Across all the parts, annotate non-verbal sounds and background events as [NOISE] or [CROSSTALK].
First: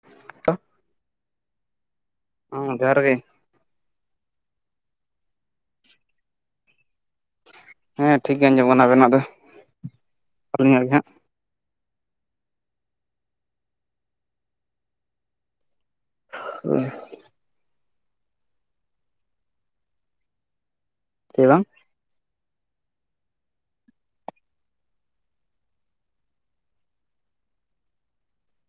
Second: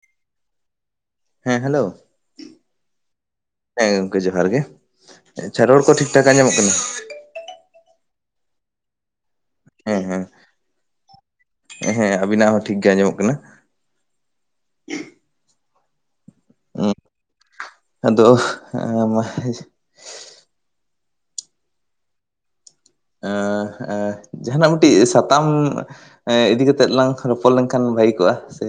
[UNINTELLIGIBLE] ᱦᱮᱸ ᱦᱮᱞᱳ᱾ ᱦᱚᱸ ᱡᱚᱦᱟᱨ ᱜᱮ ᱦᱮᱸ ᱜᱚᱝᱠᱮ ᱡᱚᱦᱟᱨ ᱜᱮ ᱟᱪᱪᱷᱟ ᱨᱚᱲ ᱠᱚ ᱴᱷᱤᱠ ᱴᱷᱟᱠ ᱟᱡᱚᱢᱚᱜ ᱠᱟᱱᱟ? ᱦᱮᱸ ᱴᱷᱤᱠ ᱜᱮ ᱟᱸᱡᱚᱢ ᱠᱟᱱᱟ ᱟᱵᱮᱱᱟᱜ ᱫᱚ᱾ ᱦᱮᱸ ᱦᱮᱸ ᱟᱹᱞᱤᱧᱟᱜ ᱜᱮ ᱦᱟᱸᱜ? ᱦᱮᱸ ᱟᱵᱤᱱᱟᱜ ᱦᱚᱸ ᱴᱷᱤᱠ ᱜᱮ ᱟᱸᱡᱚᱢᱚᱜ ᱠᱟᱱᱟ᱾ ᱚᱻ ᱟᱫᱚᱼᱼ [UNINTELLIGIBLE] ᱚᱸ ᱚᱸ ᱡᱟᱦᱟᱱᱟᱜ ᱢᱤᱫᱴᱤᱡ ᱥᱟᱛᱟᱢᱼᱼ ᱦᱳᱭ ᱤᱫᱤ ᱠᱟᱛᱮᱜ ᱞᱟᱝ ᱨᱚᱯᱚᱲ ᱞᱮᱝᱠᱷᱟᱱ ᱵᱷᱟᱹᱜᱤ ᱠᱚᱜᱼᱟ ᱥᱮᱼᱼ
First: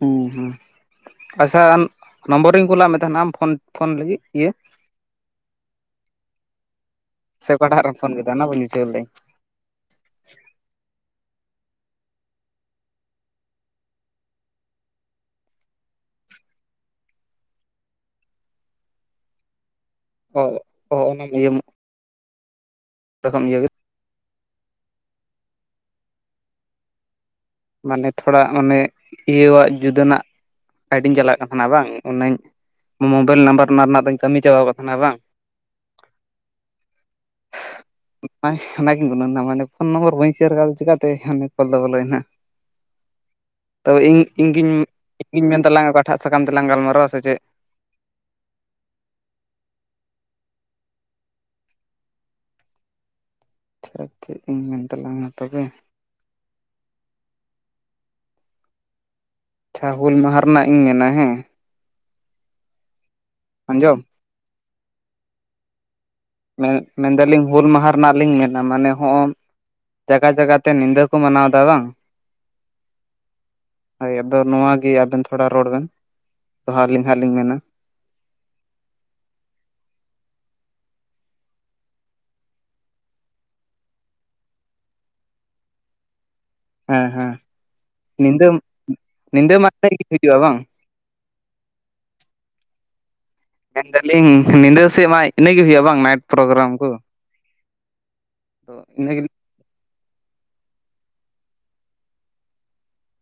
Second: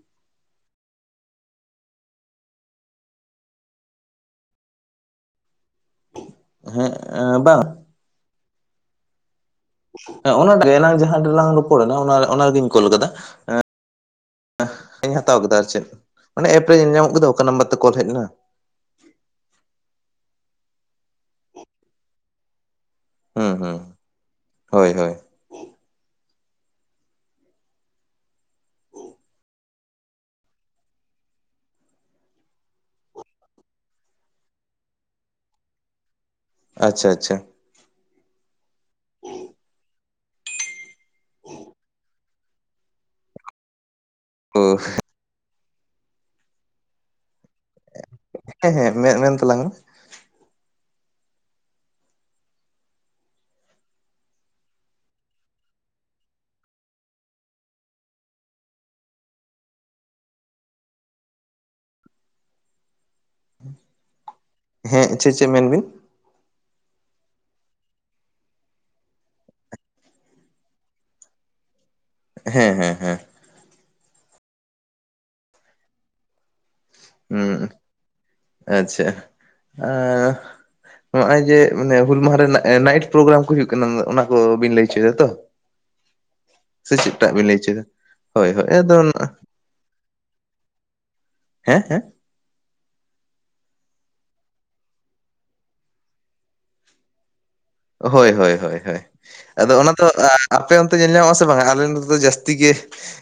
ᱦᱩᱸ ᱦᱩᱸ ᱟᱪᱪᱷᱟ ᱟᱢ ᱱᱚᱢᱵᱚᱨᱤᱧ ᱠᱩᱞᱟᱜ ᱢᱮ ᱛᱟᱦᱮᱱ ᱟᱢ ᱛᱳᱠᱷᱳᱱ ᱯᱷᱳᱱ ᱞᱟᱹᱜᱤᱜ ᱩᱸᱼᱼ ᱦᱮᱸ [UNINTELLIGIBLE] ᱥᱮ ᱚᱠᱟᱦᱴᱟᱜ ᱨᱮᱢ ᱯᱷᱳᱱ ᱠᱮᱫᱟ ᱚᱱᱟ ᱵᱟᱹᱧ ᱵᱩᱡᱷᱟᱹᱣ ᱞᱮᱼᱼ ᱦᱮᱸ ᱚᱱᱟᱴᱟᱜ ᱮᱱᱟᱝ ᱡᱟᱦᱟᱸ ᱴᱨᱮᱞᱟᱝ ᱨᱚᱯᱚᱲ ᱮᱱᱟ ᱚᱱᱟ ᱚᱱᱟ ᱨᱮᱜᱤᱧ ᱠᱳᱞ ᱠᱟᱫᱟ᱾ ᱧ ᱦᱟᱛᱟᱣ ᱠᱮᱫᱟ ᱟᱨ ᱪᱮᱫ ᱚᱱᱮ ᱮᱯ ᱨᱮ ᱧᱮᱼᱧᱟᱢᱚᱜ ᱜᱮᱫᱚ ᱚᱠᱟ ᱱᱟᱢᱵᱟᱨ ᱛᱮ ᱠᱚᱞ ᱦᱮᱡ ᱮᱱᱟ᱾ ᱚ ᱚᱦᱚ ᱚᱱᱟᱢ ᱤᱭᱟᱹᱼᱼ ᱦᱩᱸ ᱦᱩᱸ ᱦᱳᱭ ᱦᱳᱭ᱾ ᱢᱟᱱᱮ ᱛᱷᱚᱲᱟ ᱢᱟᱱᱮ ᱤᱭᱟᱹᱣᱟᱜ ᱡᱩᱫᱟᱹᱱᱟᱜ ᱠᱟᱹᱰᱤᱧ ᱪᱟᱞᱟᱜ ᱠᱟᱱ ᱛᱟᱦᱮᱱᱟ ᱵᱟᱝ ᱚᱱᱟᱹᱧ ᱢᱳᱵᱟᱭᱤᱞ ᱱᱟᱢᱵᱟᱨ ᱨᱮᱱᱟᱜ ᱨᱮᱱᱟᱜ ᱫᱚᱢ ᱠᱟᱹᱢᱤ ᱪᱟᱵᱟ ᱟᱠᱟ ᱛᱟᱦᱮᱱᱟ ᱵᱟᱝ? ᱟᱪᱪᱷᱟ ᱟᱪᱪᱷᱟ᱾ [UNINTELLIGIBLE] ᱢᱟᱱᱮ ᱯᱷᱳᱱ ᱱᱚᱢᱵᱚᱨ ᱵᱟᱹᱧ ᱥᱮᱭᱟᱨ ᱠᱟᱫᱟ ᱪᱮᱠᱟᱛᱮ ᱠᱳᱞ ᱫᱚ ᱵᱚᱞᱚᱭᱮᱱᱟ᱾ ᱛᱚ ᱤᱧ ᱚ ᱤᱧᱜᱤᱧ ᱢᱮᱱ ᱛᱟᱞᱟᱝ ᱚᱠᱟᱴᱟᱜ ᱥᱟᱠᱟᱢ ᱛᱮᱞᱟᱝ ᱜᱟᱞᱢᱟᱨᱟᱣᱟ ᱥᱮ ᱪᱮᱫ? ᱦᱮᱸ ᱦᱮᱸ ᱢᱮᱼᱢᱮᱱ ᱛᱟᱞᱟᱝ ᱢᱮ? ᱟᱪᱷᱟ ᱪᱮᱫ ᱤᱧ ᱢᱮᱱ ᱛᱟᱞᱟᱝᱼᱟ ᱛᱚᱵᱮ ᱟᱪᱪᱷᱟ ᱦᱩᱞ ᱢᱟᱦᱟ ᱨᱮᱱᱟᱜ ᱤᱧ ᱢᱮᱱᱟ ᱦᱮᱸᱼᱼ ᱟᱸᱡᱚᱢ ᱦᱮᱸ ᱪᱷᱮ ᱪᱷᱳᱡ ᱢᱮᱱ ᱵᱤᱱ? ᱢᱮᱫ ᱢᱮᱱᱫᱟᱞᱤᱧ ᱦᱩᱞ ᱢᱟᱦᱟᱸ ᱨᱮᱱᱟᱜ ᱞᱤᱧ ᱢᱮᱱᱟ ᱢᱟᱱᱮ ᱦᱚᱸᱜᱼᱼ ᱡᱟᱭᱜᱟ ᱡᱟᱭᱜᱟ ᱛᱮ ᱧᱤᱫᱟᱹ ᱠᱚ ᱢᱟᱱᱟᱣ ᱮᱫᱟ ᱵᱟᱝ? ᱦᱮᱸ ᱦᱮᱸ ᱦᱮᱸ ᱦᱳᱭ ᱟᱫᱚ ᱱᱚᱣᱟ ᱜᱮ ᱟᱵᱮᱱ ᱛᱷᱚᱲᱟ ᱨᱚᱲ ᱵᱮᱱ᱾ ᱫᱚᱦᱲᱟ ᱟᱹᱞᱤᱧ ᱦᱟᱸᱜ ᱞᱤᱧ ᱢᱮᱱᱟ ᱦᱩᱸ ᱟᱪᱪᱷᱟ ᱟᱨᱼᱼ ᱱᱚᱜ ᱚᱭ ᱡᱮ ᱦᱩᱞ ᱢᱟᱦᱟ ᱨᱮᱱᱟᱜ ᱱᱟᱭᱤᱴ ᱯᱨᱳᱜᱨᱟᱢ ᱠᱚ ᱦᱩᱭᱩᱜ ᱠᱟᱱᱟ ᱚᱱᱟ ᱠᱚ ᱵᱤᱱ ᱞᱟᱹᱭ ᱦᱚᱪᱚᱭᱮᱫᱟ ᱛᱚ? ᱥᱮ ᱦᱮᱸ ᱦᱮᱸ ᱪᱮᱫᱴᱟᱜ ᱵᱤᱱ ᱞᱟᱹᱭ ᱦᱚᱪᱚᱭᱮᱫᱟ ᱦᱳᱭ ᱦᱳᱭ ᱟᱫᱚᱼᱼ [UNINTELLIGIBLE] ᱦᱤᱡᱩᱜᱼᱟ ᱵᱟᱝ ᱦᱮᱸ ᱦᱮᱸ? ᱢᱮᱱ ᱫᱟᱞᱤᱧ ᱧᱤᱫᱟᱹ ᱥᱮᱜ ᱢᱟᱭ ᱤᱱᱟᱹ ᱜᱮ ᱦᱩᱭᱩᱜᱼᱟ ᱵᱟᱝ ᱱᱟᱭᱤᱴ ᱯᱨᱳᱜᱨᱟᱢ ᱠᱚ? ᱦᱳᱭ ᱦᱳᱭ ᱦᱳᱭ ᱤᱱᱟᱹ ᱜᱮ ᱟᱫᱚ ᱚᱱᱟ ᱫᱚ ᱟ ᱟᱯᱮ ᱚᱱᱛᱮ ᱧᱮᱞ ᱧᱟᱢᱚᱜ ᱟᱥᱮ ᱵᱟᱝᱟ ᱟᱞᱮ ᱱᱚᱛᱮ ᱫᱚ ᱡᱟᱹᱥᱛᱤ ᱜᱮ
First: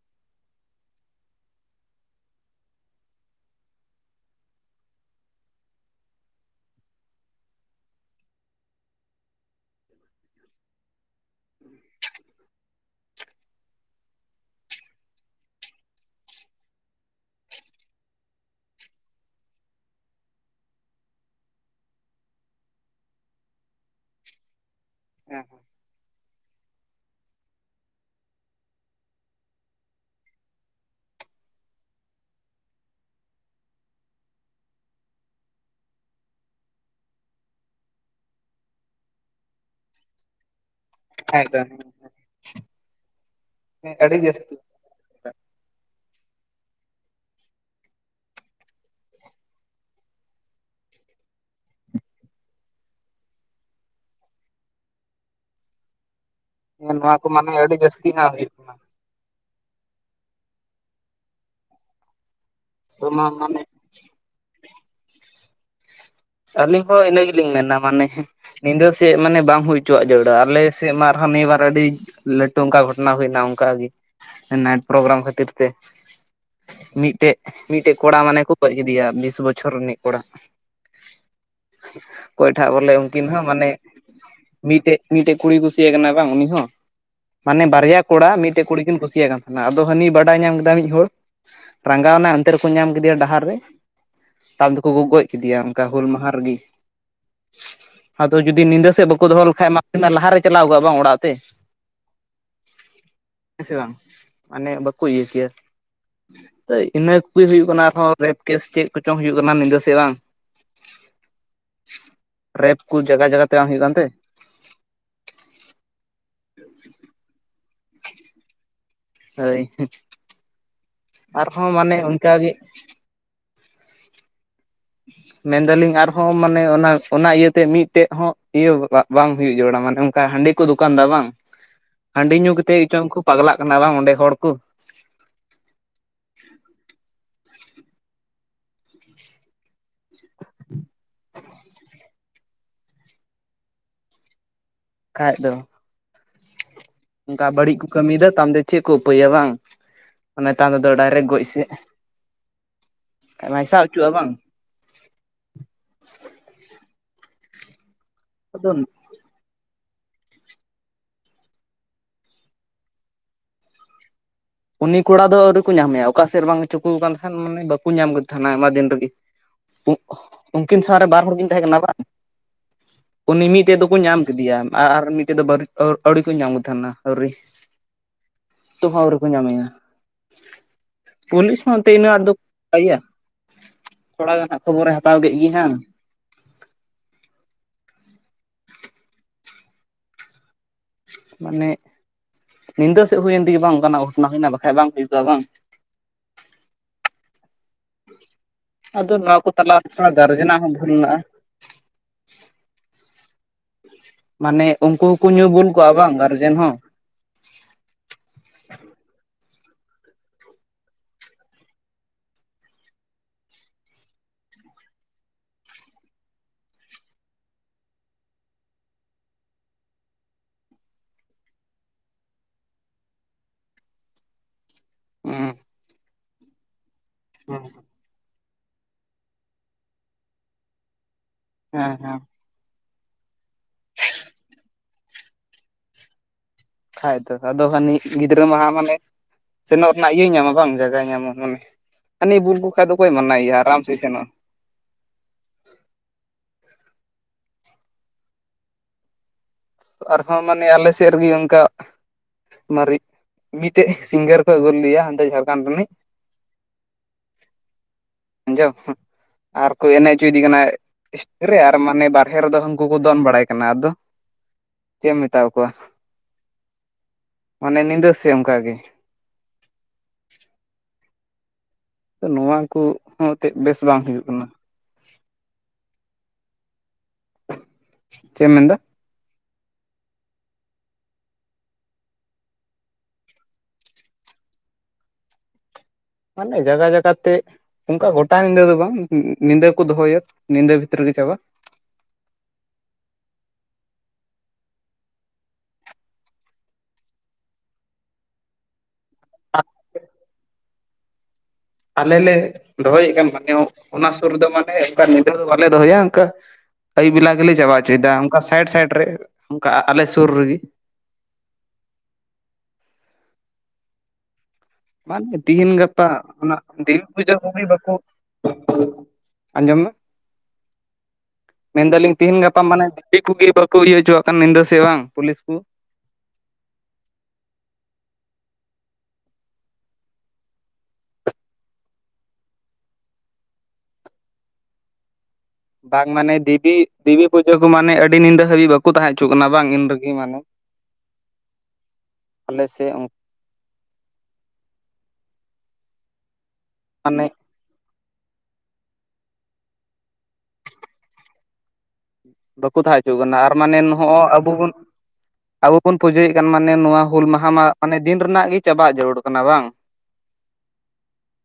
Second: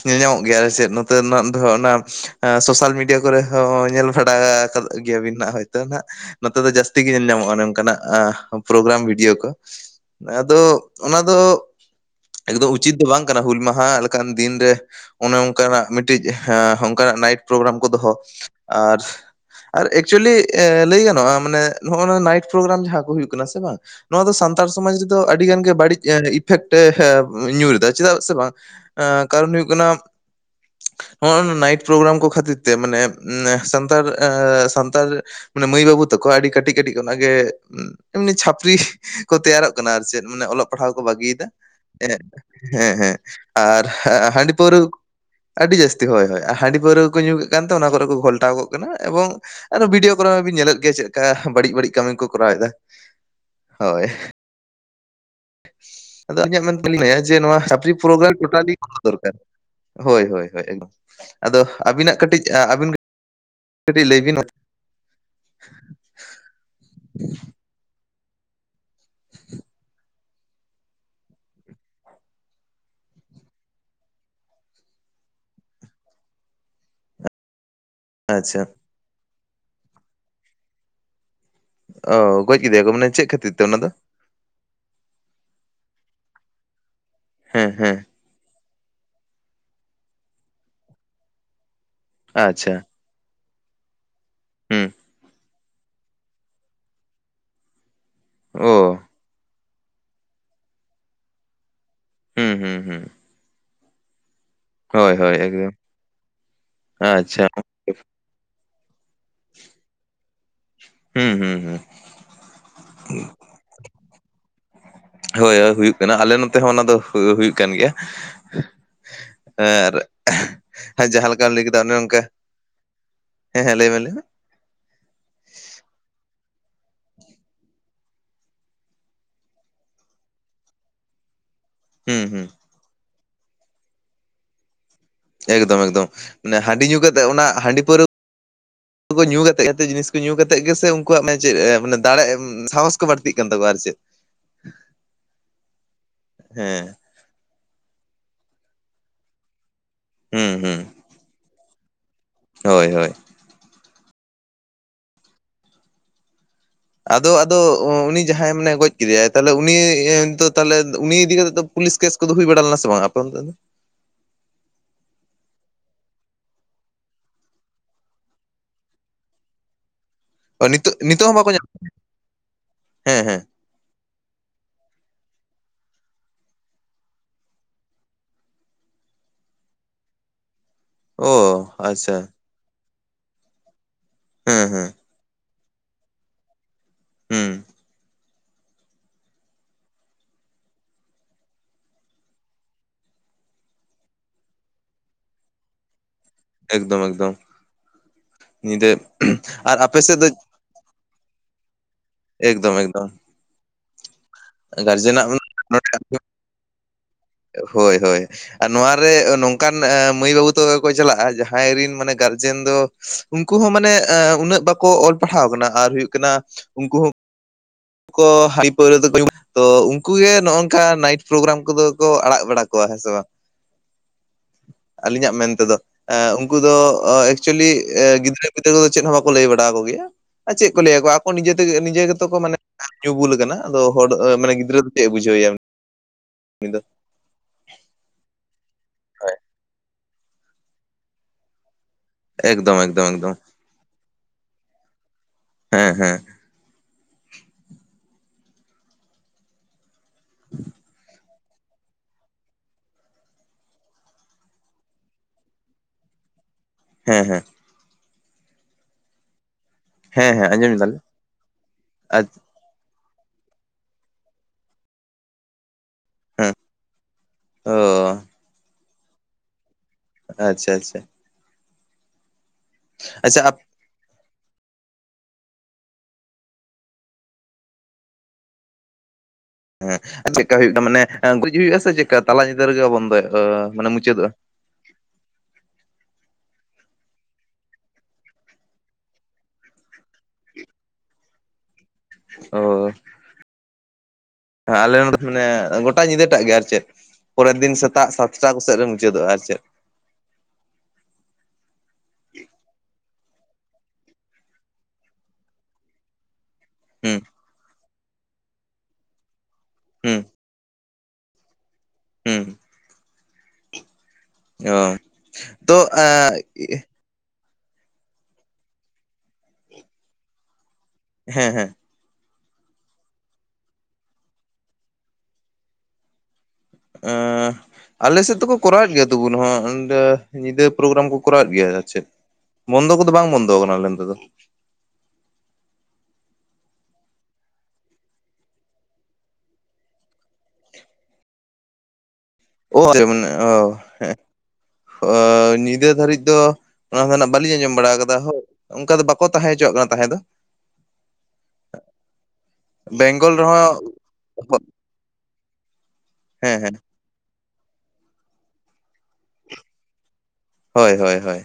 ᱧᱮᱞ ᱧᱟᱢᱚᱜ ᱜᱮᱭᱟ ᱟᱞᱮ ᱥᱮᱫ ᱱᱚᱛᱮᱱᱟᱜ ᱫᱷᱚ ᱚᱱᱟ ᱟᱸ ᱥᱳᱥᱟᱞ ᱢᱤᱰᱤᱭᱟ ᱠᱚᱨᱮ ᱦᱚᱸ ᱧᱮᱞ ᱵᱟᱲᱟ ᱠᱟᱫ ᱮᱜᱮᱭᱟ ᱵᱤᱱ ᱱᱟᱜ ᱦᱳᱭᱛᱚ ᱱᱟᱦᱟᱜ ᱱᱚᱛᱮ ᱫᱚ ᱡᱟᱹᱥᱛᱤ ᱜᱮ ᱧᱮᱞ ᱧᱟᱢᱚᱜ-ᱟ ᱱᱚᱝᱠᱟ ᱱᱟᱜ-ᱟ ᱯᱨᱳᱜᱨᱟᱢ ᱵᱷᱤᱰᱭᱳ ᱠᱚ ᱠᱚ ᱟᱫᱚ ᱫᱚ ᱚᱱᱟ ᱫᱚ ᱮᱠᱫᱚᱢ ᱩᱪᱤᱛ ᱫᱚ ᱵᱟᱝ ᱠᱟᱱᱟ ᱦᱩᱞ ᱢᱟᱦᱟ ᱞᱮᱠᱟᱱ ᱫᱤᱱ ᱨᱮ ᱚᱱᱮ ᱚᱝᱠᱟ ᱱᱟᱜ ᱢᱤᱴᱤᱡ ᱦᱮᱸ ᱦᱚᱝᱠᱟᱱᱟᱜ ᱱᱟᱭᱤᱴ ᱯᱨᱳᱜᱨᱟᱢ ᱠᱚ ᱫᱚᱦᱚ ᱟᱨ ᱟᱨ ᱮᱠᱪᱩᱞᱞᱤ ᱮᱸ ᱞᱟᱹᱭ ᱜᱟᱱᱚᱜ-ᱟ ᱢᱟᱱᱮ [UNINTELLIGIBLE] ᱱᱟᱭᱤᱴ ᱯᱨᱳᱜᱨᱟᱢ ᱡᱟᱦᱟᱸ ᱠᱚ ᱦᱩᱭᱩᱜ ᱠᱟᱱᱟ ᱥᱮ ᱵᱟᱝ ᱱᱚᱣᱟ ᱫᱚ ᱥᱟᱱᱛᱟᱲ ᱥᱚᱢᱟᱡᱽ ᱨᱮᱫᱚ ᱟᱹᱰᱤ ᱜᱟᱱ ᱜᱮ ᱵᱟᱹᱲᱤᱡ [UNINTELLIGIBLE] ᱤᱯᱷᱮᱠᱴᱮ ᱦᱮ ᱧᱩᱨᱮᱫᱟ ᱪᱮᱫᱟᱜ ᱥᱮ ᱵᱟᱝ ᱠᱟᱨᱚᱱ ᱦᱩᱭᱩᱜ ᱠᱟᱱᱟ ᱱᱚᱜ-ᱱᱚᱣᱟ ᱱᱟᱭᱤᱴ ᱯᱨᱳᱜᱨᱟᱢ ᱠᱚ ᱠᱷᱟᱹᱛᱤᱨ ᱛᱮ ᱢᱟᱱᱮ ᱥᱟᱱᱛᱟᱲ ᱥᱟᱱᱛᱟᱞ ᱢᱟᱱᱮ ᱢᱟᱹᱭ ᱵᱟᱹᱵᱩ ᱛᱟᱠᱚ ᱟᱹᱰᱤ ᱠᱟᱹᱴᱤᱡ ᱠᱟᱹᱴᱤᱡ ᱠᱷᱚᱱᱟᱜ ᱜᱮ ᱮᱢᱱᱤ ᱪᱷᱟᱯᱨᱤ ᱠᱚ ᱛᱮᱭᱟᱨᱚᱜ ᱠᱟᱱᱟ ᱟᱨ ᱪᱮᱫ ᱢᱟᱱᱮ ᱚᱞᱚᱜ ᱯᱟᱲᱦᱟᱣ ᱠᱚ ᱵᱟᱹᱜᱤ ᱮᱫᱟ ᱦᱮᱸ ᱮᱸᱦᱮ ᱦᱮᱸ ᱦᱮᱸ ᱟᱨ ᱟᱹᱰᱤ ᱦᱟᱺᱰᱤ ᱡᱟᱹᱥᱛᱤ ᱯᱟᱹᱣᱨᱟᱹ ᱟᱹᱰᱤ ᱡᱟᱹᱥᱛᱤ ᱦᱳᱭ ᱦᱳᱭ ᱟ ᱦᱟᱺᱰᱤ ᱯᱟᱹᱣᱨᱟᱹ ᱠᱚᱠᱚ ᱧᱩ ᱠᱟᱜ ᱠᱟᱱᱛᱮ ᱚᱱᱟ ᱠᱚᱨᱮ ᱠᱚ ᱜᱷᱚᱞᱴᱟᱣ ᱠᱚᱜ ᱠᱟᱱᱟ ᱮᱵᱚᱝ ᱟᱨᱚ ᱵᱷᱤᱰᱭᱳ ᱠᱚᱨᱮ ᱢᱟᱵᱤᱱ ᱧᱮᱞᱮᱫ ᱜᱮᱭᱟ ᱪᱮᱫ ᱠᱟ ᱵᱟᱹᱲᱤᱡ ᱵᱟᱹᱲᱤᱡ ᱠᱟᱹᱢᱤ ᱠᱚ ᱠᱚᱨᱟᱣᱫᱟ ᱦᱳᱭ ᱟᱫᱚ ᱟᱞᱤᱧᱟᱜ ᱢᱮᱱ [UNINTELLIGIBLE] ᱠᱚ ᱡᱮ ᱢᱟᱱᱮ ᱱᱚᱣᱟ ᱟᱹᱰᱤ ᱪᱷᱟᱯᱨᱤ ᱡᱟᱹᱥᱛᱤ ᱦᱟᱸᱜ ᱯᱨᱳᱜᱨᱟᱢ ᱦᱩᱭᱩᱜ ᱴᱳᱴᱟᱞᱤ ᱠᱟᱱᱟ ᱵᱳᱱᱫᱚ ᱫᱚᱨᱠᱟᱨ, ᱦᱳᱭ ᱦᱳᱭ ᱮᱠᱫᱚᱢ ᱟᱫᱚ ᱟᱹᱵᱤᱱᱟᱜ ᱠᱟᱹᱴᱤᱡ ᱟᱹᱵᱤᱱ ᱚᱱᱟ ᱢᱟᱱᱮ ᱠᱟᱹᱴᱤᱡ ᱞᱟᱹᱭ ᱵᱤᱱ [INAUDIBLE] ᱟᱹᱞᱤᱧ ᱦᱚᱸ ᱤᱱᱟᱹ ᱜᱮᱞᱤᱧ ᱢᱮᱱᱟ ᱢᱟᱱᱮ ᱧᱤᱫᱟᱹ ᱥᱮᱫ ᱢᱟᱱᱮ ᱵᱟᱝ ᱦᱩᱭ ᱦᱚᱪᱚᱣᱟᱜ ᱡᱟᱹᱨᱩᱲᱟ ᱟᱞᱮ ᱥᱮᱫ ᱢᱟ ᱟᱨᱦᱚᱸ ᱱᱤᱭᱟᱹᱵᱟᱨ ᱟᱹᱰᱤ ᱞᱟᱹᱴᱩ ᱚᱱᱠᱟ ᱜᱷᱚᱴᱚᱱᱟ ᱦᱩᱭᱱᱟ ᱚᱱᱠᱟᱜᱮ ᱱᱟᱭᱤᱴ ᱯᱨᱳᱜᱨᱟᱢ ᱠᱷᱟᱹᱛᱤᱨ ᱛᱮ ᱢᱤᱫᱴᱮᱡ ᱢᱤᱫᱴᱮᱡ ᱠᱚᱲᱟ ᱢᱟᱱᱮ ᱠᱚ ᱟᱪᱪᱷᱟ ᱜᱚᱡ ᱠᱮᱫᱮᱭᱟ ᱵᱤᱥ ᱵᱚᱪᱷᱚᱨ ᱨᱤᱱᱤᱡ ᱠᱚᱲᱟ ᱚ ᱜᱚᱡ ᱚᱠᱚᱭᱴᱟᱜ ᱠᱮᱫᱮᱭᱟ ᱠᱚ ᱵᱚᱞᱮ ᱢᱟᱱᱮ ᱪᱮᱫ ᱩᱱᱠᱤᱱ ᱦᱚᱸ ᱠᱷᱟᱹᱛᱤᱨ ᱛᱮ ᱢᱟᱱᱮ ᱚᱱᱟ ᱫᱚ ᱢᱤᱫᱴᱮᱡ ᱢᱤᱫᱴᱮᱡ ᱠᱩᱲᱤ ᱠᱩᱥᱤᱭᱟᱭ ᱠᱟᱱᱟ ᱵᱟᱝ ᱩᱱᱤ ᱦᱚᱸ ᱢᱟᱱᱮ ᱦᱮᱸ ᱦᱮᱸ ᱵᱟᱨᱭᱟ ᱠᱚᱲᱟ ᱢᱤᱫᱴᱮᱱ ᱠᱩᱲᱤ ᱠᱤᱱ ᱠᱩᱥᱤᱭᱟᱭ ᱠᱟᱱ ᱛᱟᱦᱮᱱᱟ ᱟᱫᱚ ᱦᱟᱹᱱᱤ ᱵᱟᱰᱟᱭ ᱧᱟᱢ ᱠᱮᱫᱟ ᱢᱤᱫ ᱦᱚᱲ ᱨᱟᱸᱜᱟᱣᱱᱟ ᱚᱱᱛᱮ ᱨᱮᱠᱚ ᱟᱪᱪᱷᱟ ᱧᱟᱢ ᱠᱮᱫᱮᱭᱟ ᱰᱟᱦᱟᱨ ᱨᱮ ᱛᱟᱭᱚᱢ ᱦᱩᱸ ᱛᱮᱠᱚ ᱜ-ᱜ ᱜᱚᱡ ᱠᱮᱫᱮᱭᱟ ᱚᱱᱠᱟ ᱦᱩᱞ ᱢᱟᱦᱟ ᱨᱮᱜᱮ, ᱟᱫᱚ ᱡᱩᱫᱤ ᱚ ᱧᱤᱫᱟᱹ ᱥᱮᱫ ᱵᱟᱠᱩ ᱠᱚ ᱫᱚᱦᱚ ᱞᱮᱠᱷᱟᱡ ᱢᱟ ᱞᱟᱦᱟᱨᱮ ᱪᱟᱞᱟᱣ ᱠᱚᱜᱼᱟ ᱵᱟᱝ ᱚᱲᱟᱜ ᱛᱮ ᱦᱩᱸ ᱦᱩᱸ ᱦᱩᱸ ᱦᱮᱸ ᱥᱮ ᱵᱟᱝ ᱢᱟᱱᱮ ᱵᱟᱠᱩ ᱦᱳᱭ ᱤᱭᱟᱹ ᱦᱳᱭ ᱠᱮᱭᱟ ᱮᱠᱫᱚᱢ ᱤᱱᱟᱹ ᱟᱪᱪᱷᱟ ᱠᱩᱜᱮ ᱦᱩᱭᱩᱜ ᱠᱟᱱᱟ ᱟᱨᱦᱚᱸ ᱨᱮᱯ ᱠᱮᱥ ᱪᱮᱫ ᱠᱚᱪᱚᱝ ᱦᱩᱭᱩᱜ ᱠᱟᱱᱟ ᱧᱤᱫᱟᱹ ᱥᱮᱫ ᱵᱟᱝ ᱦᱩᱸ ᱦᱩᱸ ᱦᱩᱸ ᱨᱮᱯ ᱠᱚ ᱡᱟᱜᱟ ᱡᱟᱜᱟᱛᱮ ᱵᱟᱝ ᱦᱩᱭᱩᱜ ᱠᱟᱱᱛᱮ ᱦᱳᱭ ᱦᱳᱭ ᱦᱩᱭᱩᱜ ᱠᱟᱱᱟ ᱟᱞᱮ ᱱᱚᱛᱮ ᱦᱚᱸ ᱚᱱᱟ ᱫᱚ ᱦᱩᱭᱩᱜ ᱠᱟᱱ ᱜᱮᱭᱟ ᱦᱳᱭ ᱟᱨᱸ ᱡᱟᱦᱟᱸ ᱞᱮᱠᱟᱢ ᱞᱟᱹᱭ ᱟᱨᱦᱚᱸ ᱠᱮᱫᱟ ᱚᱱᱮ ᱢᱟᱱᱮ ᱚᱱᱠᱟ ᱚᱱᱠᱟᱜᱮ ᱦᱮᱸ ᱦᱮ ᱞᱟᱹᱭ ᱢᱮ ᱞᱟᱹᱭ ᱢᱮ ᱢᱮᱱᱫᱟᱞᱤᱧ ᱟᱨᱦᱚᱸ ᱢᱟᱱᱮ ᱚᱱᱟ ᱚᱱᱟ ᱤᱭᱟᱹᱛᱮ ᱢᱤᱫᱴᱮᱡ ᱦᱚᱸ ᱤᱭᱟᱹ [UNINTELLIGIBLE] ᱵᱟᱝ ᱦᱩᱭᱩᱜ [UNINTELLIGIBLE] ᱢᱟᱱᱮ ᱚᱱᱠᱟ ᱦᱟᱺᱰᱤ ᱠᱚ ᱫᱚᱠᱟᱱ ᱫᱟ ᱵᱟᱝ ᱦᱩᱸ ᱦᱟᱺᱰᱤ ᱦᱩᱸ ᱧᱩ ᱠᱟᱛᱮᱫ ᱪᱚᱝᱠᱩ ᱯᱟᱜᱽᱞᱟᱜ ᱠᱟᱱᱟ ᱵᱟᱝ ᱚᱸᱰᱮ ᱦᱚᱲ ᱠᱩ ᱮᱠᱫᱚᱢ ᱮᱠᱫᱚᱢ ᱢᱟᱱᱮ ᱦᱟᱺᱰᱤ ᱧᱩ ᱠᱟᱛᱮᱫ ᱚᱱᱟ ᱦᱟᱺᱰᱤ ᱯᱟᱹᱣᱨᱟᱹ, ᱧᱩ ᱠᱟᱛᱮᱫ ᱡᱤᱱᱤᱥ ᱠᱚ ᱧᱩ ᱠᱟᱛᱮᱫ ᱜᱮᱥᱮ ᱩᱱᱠᱩᱣᱟᱜ ᱢᱟᱱᱮ ᱪᱮᱫ ᱫᱟᱲᱮ ᱥᱮ ᱥᱟᱦᱚᱥ [UNINTELLIGIBLE] ᱵᱟᱹᱲᱛᱤᱜ ᱠᱟᱱ ᱟᱨ ᱪᱮᱫ ᱠᱷᱟᱡ ᱫᱚ ᱦᱮᱸ ᱚᱝᱠᱟ ᱵᱟᱹᱲᱤᱡ ᱠᱚ ᱠᱟᱹᱢᱤᱭᱫᱟ ᱛᱟᱢ ᱫᱚ ᱪᱮᱫ ᱠᱚ ᱩᱯᱟᱹᱭᱟ ᱵᱟᱝ? ᱦᱩᱸ ᱢᱟᱱᱮᱛ ᱦᱩᱸ ᱰᱟᱭᱨᱮᱠᱴ ᱜᱚᱡ ᱥᱮᱜ᱾ ᱦᱳᱭ ᱦᱳᱭ᱾ ᱟᱡ ᱢᱟᱭᱥᱟᱵ ᱚᱪᱚᱜᱼᱟ ᱵᱟᱝ? ᱟᱫᱚ ᱟᱫᱚ ᱩᱱᱤ ᱡᱟᱦᱟᱸᱭ ᱢᱟᱱᱮ ᱟᱫᱚ ᱜᱚᱡ ᱠᱮᱫᱮᱭᱟᱭ᱾ ᱛᱟᱦᱚᱞᱮ ᱩᱱᱤ ᱛᱟᱦᱚᱞᱮ ᱩᱱᱤ ᱤᱫᱤ ᱠᱟᱛᱮᱜ ᱯᱩᱞᱤᱥ ᱠᱮᱥ ᱠᱚᱫᱚ ᱦᱳᱭ ᱵᱟᱲᱟ ᱞᱮᱱᱟ ᱥᱮ ᱵᱟᱝ ᱟᱯᱮ ᱚᱱᱛᱮ ᱫᱚ? ᱩᱱᱤ ᱠᱚᱲᱟ ᱫᱚ ᱟᱹᱣᱨᱤ ᱠᱚ ᱧᱟᱢᱮᱭᱟ ᱚᱠᱟ ᱥᱮᱫ ᱨᱮ ᱵᱟᱝ ᱪᱩᱠᱩ ᱠᱚ ᱠᱟᱱ ᱛᱟᱦᱮᱫ ᱢᱟᱱᱮ ᱵᱟᱠᱚ ᱧᱟᱢ ᱠᱮᱫ ᱛᱟᱦᱮᱱᱟ ᱟᱭᱢᱟ ᱫᱤᱱ ᱨᱮᱜᱮ᱾ [UNINTELLIGIBLE] ᱩᱱᱠᱤᱱ ᱥᱟᱶᱨᱮ ᱵᱟᱨ ᱱᱤᱛᱚᱜ ᱦᱚᱲ ᱦᱚᱸ ᱠᱤᱱ ᱵᱟᱠᱚ ᱛᱟᱦᱮᱸ ᱧᱟᱢ ᱠᱟᱱᱟ ᱵᱟᱝ ᱦᱮᱸ ᱦᱮᱸ ᱩᱱᱤ ᱢᱤᱫᱴᱮᱡ ᱫᱚᱠᱚ ᱧᱟᱢ ᱠᱮᱫᱮᱭᱟ᱾ ᱟᱨ ᱟᱨ ᱢᱤᱫᱴᱮᱡ ᱫᱚ ᱟᱹᱣᱨᱤ ᱠᱚᱧ ᱧᱟᱢ ᱠᱚ ᱛᱟᱦᱮᱱᱟ ᱟᱹᱣᱨᱤ ᱛᱚᱦᱚᱸ ᱟᱹᱣᱨᱤ᱾ ᱠᱩ ᱧᱟᱢᱮᱭᱟᱪ ᱚ ᱯᱩᱞᱤᱥ ᱦᱚ ᱛᱤᱱᱟᱜ ᱟᱪᱪᱷᱟ ᱟᱫᱚ ᱟᱭᱟ ᱛᱷᱚᱲᱟᱜᱟᱱ ᱦᱟᱜ ᱦᱮᱸ ᱦᱮᱸ ᱠᱷᱚᱵᱚᱨᱮ ᱦᱟᱛᱟᱣ ᱠᱮᱜ ᱜᱮ ᱦᱟᱝ᱾ ᱦᱩᱸ ᱢᱟᱱᱮ ᱧᱤᱫᱟᱹ ᱥᱮᱫ ᱦᱩᱭᱮᱱ ᱛᱮᱜᱮ ᱵᱟᱝ ᱚᱱᱠᱟᱱᱟᱜ ᱜᱷᱚᱴᱚᱱᱟ ᱦᱩᱭᱱᱟ ᱵᱟᱠᱷᱟᱡ ᱵᱟᱝ ᱦᱩᱭᱠᱚᱼᱟ ᱵᱟᱝ᱾ ᱮᱠᱫᱚᱢ ᱮᱠᱫᱚᱢ ᱧᱤᱫᱟᱹ ᱟᱨ ᱟᱯᱮ ᱥᱮᱫ ᱫᱚ ᱚᱱᱟ ᱦᱚᱸ ᱵᱷᱩᱞ ᱱᱟᱜᱼᱟ᱾ ᱮᱠᱫᱚᱢ ᱮᱠᱫᱚᱢ᱾ ᱢᱟᱱᱮ ᱩᱝᱠᱩ ᱦᱚᱸᱠᱚ ᱜᱟᱨᱡᱮᱱᱟᱜ ᱧᱩ ᱵᱩᱞ ᱱᱚᱰᱮ ᱠᱚᱣᱟ ᱵᱟᱝ ᱜᱟᱨᱡᱮᱱ ᱦᱚᱸ᱾ ᱦᱳᱭ ᱦᱳᱭ᱾ ᱟᱨ ᱱᱚᱣᱟᱨᱮ ᱱᱚᱝᱠᱟᱱ ᱮ ᱢᱟᱹᱭ ᱵᱟᱹᱵᱩ ᱛᱟᱠᱚ ᱜᱮᱠᱚ ᱪᱟᱞᱟᱜᱼᱟ ᱡᱟᱦᱟᱸᱭ ᱨᱮᱱ ᱢᱟᱱᱮ ᱜᱟᱨᱡᱮᱱ ᱫᱚ ᱩᱝᱠᱩ ᱦᱚᱸ ᱢᱟᱱᱮ ᱮ ᱩᱱᱟᱹᱜ ᱵᱟᱠᱚ ᱚᱞ ᱯᱟᱲᱦᱟᱣ ᱠᱟᱱᱟ ᱟᱨ ᱦᱩᱭᱩᱜ ᱠᱟᱱᱟ ᱩᱝᱠᱩ ᱦᱚᱸ ᱠᱚ [UNINTELLIGIBLE] ᱯᱟᱹᱨᱣᱟᱹ ᱫᱚᱠᱚ ᱧᱩ ᱛᱚ ᱩᱝᱠᱩᱜ ᱜᱮ ᱱᱚᱝᱠᱟ ᱱᱟᱭᱤᱴ ᱯᱨᱳᱜᱨᱟᱢ ᱠᱚᱫᱚ ᱠᱚ ᱟᱲᱟᱜ ᱵᱟᱲᱟ ᱠᱚᱣᱟ ᱦᱮᱸ ᱥᱮ ᱵᱟᱝ? ᱟᱹᱞᱤᱧᱟᱜ ᱦᱮᱸ ᱢᱮᱱᱛᱮᱫᱚ, ᱮ ᱩᱱᱠᱩ ᱫᱚ ᱦᱮᱸ ᱮᱠᱪᱚᱞᱤ ᱮ ᱜᱤᱫᱽᱟᱹ ᱯᱤᱫᱽᱨᱟᱹ ᱫᱚ ᱪᱮᱫ ᱦᱚᱸ ᱵᱟᱠᱚ ᱞᱟᱹᱭ ᱵᱟᱲᱟ ᱟᱠᱚ ᱜᱮᱭᱟ ᱟᱨ ᱪᱮᱫ ᱠᱚ ᱞᱟᱹᱭᱟᱠᱚᱣᱟ ᱟᱠᱚ ᱱᱤᱡᱮ ᱛᱮᱜᱮ ᱦᱮᱸ ᱱᱤᱡᱮ ᱦᱮᱸ ᱜᱮᱛᱚ ᱠᱚ ᱢᱟᱱᱮ ᱧᱩ ᱵᱩᱞ ᱠᱟᱱᱟ ᱟᱫᱚ ᱦᱚᱲ ᱢᱟᱱᱮ ᱜᱤᱫᱽᱨᱟᱹ ᱫᱚ ᱪᱮᱫ ᱮ ᱵᱩᱡᱷᱟᱹᱣᱮᱭᱟ ᱩᱱᱤ ᱫᱚ᱾ ᱠᱷᱟᱡ ᱫᱚ ᱦᱟᱹᱱᱤ ᱜᱤᱫᱽᱨᱟᱹ ᱢᱟᱦᱟᱸ ᱢᱟᱱᱮ ᱥᱮᱱᱚᱜ ᱨᱮᱱᱟᱜ ᱤᱭᱟᱹ ᱧᱟᱢᱟ ᱵᱟᱝ ᱡᱟᱜᱟᱭ ᱧᱟᱢᱟ ᱢᱟᱱᱮ, ᱦᱟᱱᱤ ᱵᱩᱞ ᱠᱚ ᱮᱠᱫᱚᱢ ᱠᱷᱟᱱ ᱫᱚ ᱮᱠᱫᱚᱢ ᱚᱠᱚᱭ ᱮᱠᱫᱚᱢ ᱢᱟᱱᱟᱣᱮᱭᱟ ᱟᱨᱟᱢ ᱥᱮ ᱥᱮᱱᱚᱜᱼᱟ᱾ ᱦᱮᱸ ᱦᱮᱸ᱾ ᱟᱨᱦᱚᱸ ᱢᱟᱱᱮ ᱟᱞᱮ ᱥᱮᱜ ᱨᱮᱜᱤ ᱚᱝᱠᱟ ᱢᱟᱨᱤᱡ ᱢᱤᱫᱴᱮᱡ ᱥᱤᱝᱜᱟᱨ ᱠᱚ ᱟᱹᱜᱩ ᱞᱮᱭᱟ ᱚᱱᱛᱮ ᱡᱷᱟᱲᱠᱷᱚᱱᱰ ᱨᱤᱱᱤᱡ᱾ ᱦᱮᱸ ᱦᱮᱸ᱾ [UNINTELLIGIBLE] ᱟᱨ ᱠᱚ ᱮᱱᱮᱡ ᱦᱮᱸ ᱪᱚᱭᱮᱫᱤ ᱦᱮᱸ ᱠᱟᱱᱟ ᱟᱸᱡᱚᱢ ᱫᱟᱞᱮ ᱮᱥᱴᱮ ᱨᱮ ᱟᱨ ᱢᱟᱱᱮ ᱟᱪ ᱵᱟᱨᱦᱮ ᱨᱮᱫᱚ ᱩᱱᱠᱩ ᱠᱚ ᱫᱚᱱ ᱵᱟᱲᱟᱭ ᱠᱟᱱᱟ ᱟᱫᱚ ᱪᱮᱜ ᱮᱢ ᱢᱮᱛᱟᱣ ᱠᱚᱣᱟ, ᱦᱮᱸ ᱚ ᱢᱟᱱᱮ ᱱᱤᱫᱟᱹ ᱥᱮ ᱚᱝᱠᱟ ᱜᱮ᱾ ᱟᱪᱪᱷᱟ ᱟᱪᱪᱷᱟ᱾ ᱛᱚ ᱱᱚᱣᱟ ᱠᱩ [UNINTELLIGIBLE] ᱟᱪᱪᱷᱟ ᱛᱮ ᱟᱯ ᱵᱮᱥ ᱵᱟᱝ ᱦᱩᱭᱩᱜ ᱠᱟᱱᱟ᱾ ᱪᱮᱢ ᱢᱮᱱ ᱫᱟ? ᱦᱮᱸ ᱪᱮᱜᱠᱟ ᱦᱩᱭᱩᱜ ᱜᱮᱭᱟ ᱢᱟᱱᱮ [UNINTELLIGIBLE] ᱦᱩᱭᱩᱜᱼᱟ ᱢᱟᱱᱮ ᱥᱮ ᱪᱮᱫᱠᱟ ᱛᱟᱞᱟ ᱧᱤᱫᱟᱹ ᱨᱮᱜᱮ ᱵᱚᱱᱫᱚᱭ ᱢᱟᱱᱮ ᱢᱩᱪᱟᱹᱫᱚᱜᱼᱟ? ᱢᱟᱱᱮ ᱡᱟᱭᱜᱟ ᱡᱟᱭᱜᱟ ᱛᱮ ᱚᱝᱠᱟ ᱜᱚᱴᱟ ᱱᱤᱫᱟᱹ ᱫᱚ ᱵᱟᱝ, ᱱᱤᱫᱟᱹ ᱠᱚ ᱫᱚᱦᱚᱭᱟ ᱱᱤᱫᱟᱹ ᱵᱷᱤᱛᱨᱤ ᱨᱮ ᱜᱮ ᱪᱟᱵᱟ᱾ ᱳ ᱦᱮᱸ ᱟᱞᱮ ᱱᱚᱸᱰᱮ ᱜᱚᱴᱟ ᱧᱤᱫᱟᱹ ᱴᱟᱜ ᱜᱮ ᱟᱨ ᱪᱮᱫ ᱯᱚᱨᱮᱨ ᱫᱤᱱ ᱥᱮᱛ ᱛᱟᱜ ᱠᱚ ᱥᱮᱫ ᱨᱮ ᱢᱩᱪᱟᱹᱫᱚᱜᱼᱟ ᱟᱨ ᱪᱮᱫ᱾ ᱟᱞᱮ ᱞᱮ ᱫᱚᱦᱚᱭᱮᱫ ᱠᱟᱱ ᱢᱟᱱᱮ ᱚᱱᱟ ᱥᱩᱨ ᱨᱮᱫᱚ ᱢᱟᱱᱮ ᱚᱱᱠᱟ ᱧᱤᱫᱟᱹ ᱫᱚ ᱵᱟᱞᱮ ᱫᱚᱦᱚᱭᱟ ᱚᱱᱠᱟᱼᱼ ᱟᱹᱭᱩᱵ ᱦᱩᱸ ᱵᱮᱞᱟ ᱜᱮᱞᱮ ᱪᱟᱵᱟ ᱦᱚᱪᱚᱭᱮᱫᱟ ᱚᱱᱠᱟ ᱥᱟᱭᱤᱰ ᱥᱟᱭᱤᱰ ᱨᱮ ᱚᱱᱠᱟ ᱟᱞᱮ ᱦᱩᱸ ᱥᱩᱨ ᱨᱮᱜᱮ᱾ ᱦᱩᱸ ᱚ ᱢᱟᱱᱮ ᱛᱤᱦᱤᱧ ᱛᱚ ᱜᱟᱯᱟ ᱮᱸ, ᱚᱱᱟ ᱫᱤᱱᱼᱼ [UNINTELLIGIBLE] ᱵᱟᱠᱚ ᱟᱸᱡᱚᱢ ᱢᱮ ᱦᱮᱸ ᱦᱮᱸ ᱢᱮᱱ ᱫᱟᱞᱤᱧ ᱛᱤᱦᱤᱧ ᱜᱟᱯᱟ ᱢᱟᱱᱮ [UNINTELLIGIBLE] ᱠᱚᱜᱮ ᱵᱟᱠᱚ ᱤᱭᱟᱹ ᱦᱚᱪᱚᱣᱟᱜ ᱠᱟᱱ ᱧᱟᱹᱫᱟ ᱥᱮ ᱵᱟᱝ ᱯᱩᱞᱤᱥ ᱠᱚ᱾ ᱮᱸᱻ ᱟᱞᱮ ᱥᱮᱫ ᱫᱚᱠᱚ ᱠᱚᱨᱟᱣᱮᱫ ᱜᱮᱭᱟ ᱛᱚᱵᱩ ᱦᱚᱸ ᱚᱸᱰᱮ ᱧᱤᱫᱟᱹ ᱯᱨᱳᱜᱨᱟᱢ ᱠᱚ ᱠᱚᱨᱟᱣᱮᱫ ᱜᱮᱭᱟ ᱟᱨ ᱪᱮᱫ᱾ ᱵᱚᱱᱫᱚ ᱠᱚᱫᱚ ᱵᱟᱝ ᱵᱚᱱᱫᱚ ᱠᱟᱱᱟ ᱱᱛᱮ ᱫᱚᱼᱼ ᱵᱟᱝ ᱢᱟᱱᱮ ᱫᱮᱵᱤ ᱫᱮᱵᱤ ᱯᱩᱡᱟᱹ ᱠᱚ ᱢᱟᱱᱮ ᱟᱹᱰᱤ ᱧᱤᱫᱟᱹ ᱦᱟᱹᱵᱤᱡ ᱵᱟᱠᱚ ᱛᱟᱦᱮᱸ ᱦᱚᱪᱚ ᱠᱟᱱᱟ ᱵᱟᱝ ᱤᱱ ᱨᱮᱜᱮ ᱢᱟᱱᱮᱼᱼ ᱢᱩᱸ [INAUDIBLE] [UNINTELLIGIBLE] ᱚ ᱥᱮᱫ ᱧᱤᱫᱟᱹ ᱫᱷᱟᱹᱨᱤᱡ ᱫᱚᱼᱼ ᱚᱱᱟ ᱢᱟᱱᱮ ᱫᱚᱱᱟᱜ ᱵᱟᱹᱞᱤᱧ ᱟᱸᱡᱚᱢ ᱵᱟᱲᱟ ᱟᱠᱟᱫᱟ ᱦᱚᱼᱼ ᱚᱱᱠᱟ ᱫᱚ ᱵᱟᱠᱚ ᱛᱟᱦᱮᱸ ᱦᱚᱪᱚᱣᱟᱜ ᱠᱟᱱᱟ ᱛᱟᱦᱮᱸ ᱫᱚ᱾ ᱵᱟᱠᱚ ᱛᱟᱦᱮᱸ ᱦᱚᱪᱚ ᱵᱮᱝᱜᱚᱞ ᱠᱟᱱᱟ ᱟᱨ ᱨᱮᱦᱚᱸ ᱢᱟᱱᱮ ᱱᱚᱜᱼᱚᱭ ᱟᱵᱚ ᱵᱚᱱ᱾ ᱟᱵᱚ ᱵᱚᱱ ᱯᱩᱡᱟᱹᱭᱮᱫ ᱠᱟᱱ ᱦᱮᱸ ᱢᱟᱱᱮ ᱦᱮᱸ ᱱᱚᱣᱟ ᱦᱩᱞ ᱢᱟᱦᱟ ᱢᱟ ᱢᱟᱱᱮ ᱫᱤᱱ ᱨᱮᱱᱟᱜ ᱜᱮ ᱪᱟᱵᱟᱜ ᱡᱟᱹᱨᱩᱲ ᱠᱟᱱᱟ ᱵᱟᱝ? ᱦᱳᱭ ᱦᱳᱭ ᱦᱳᱭ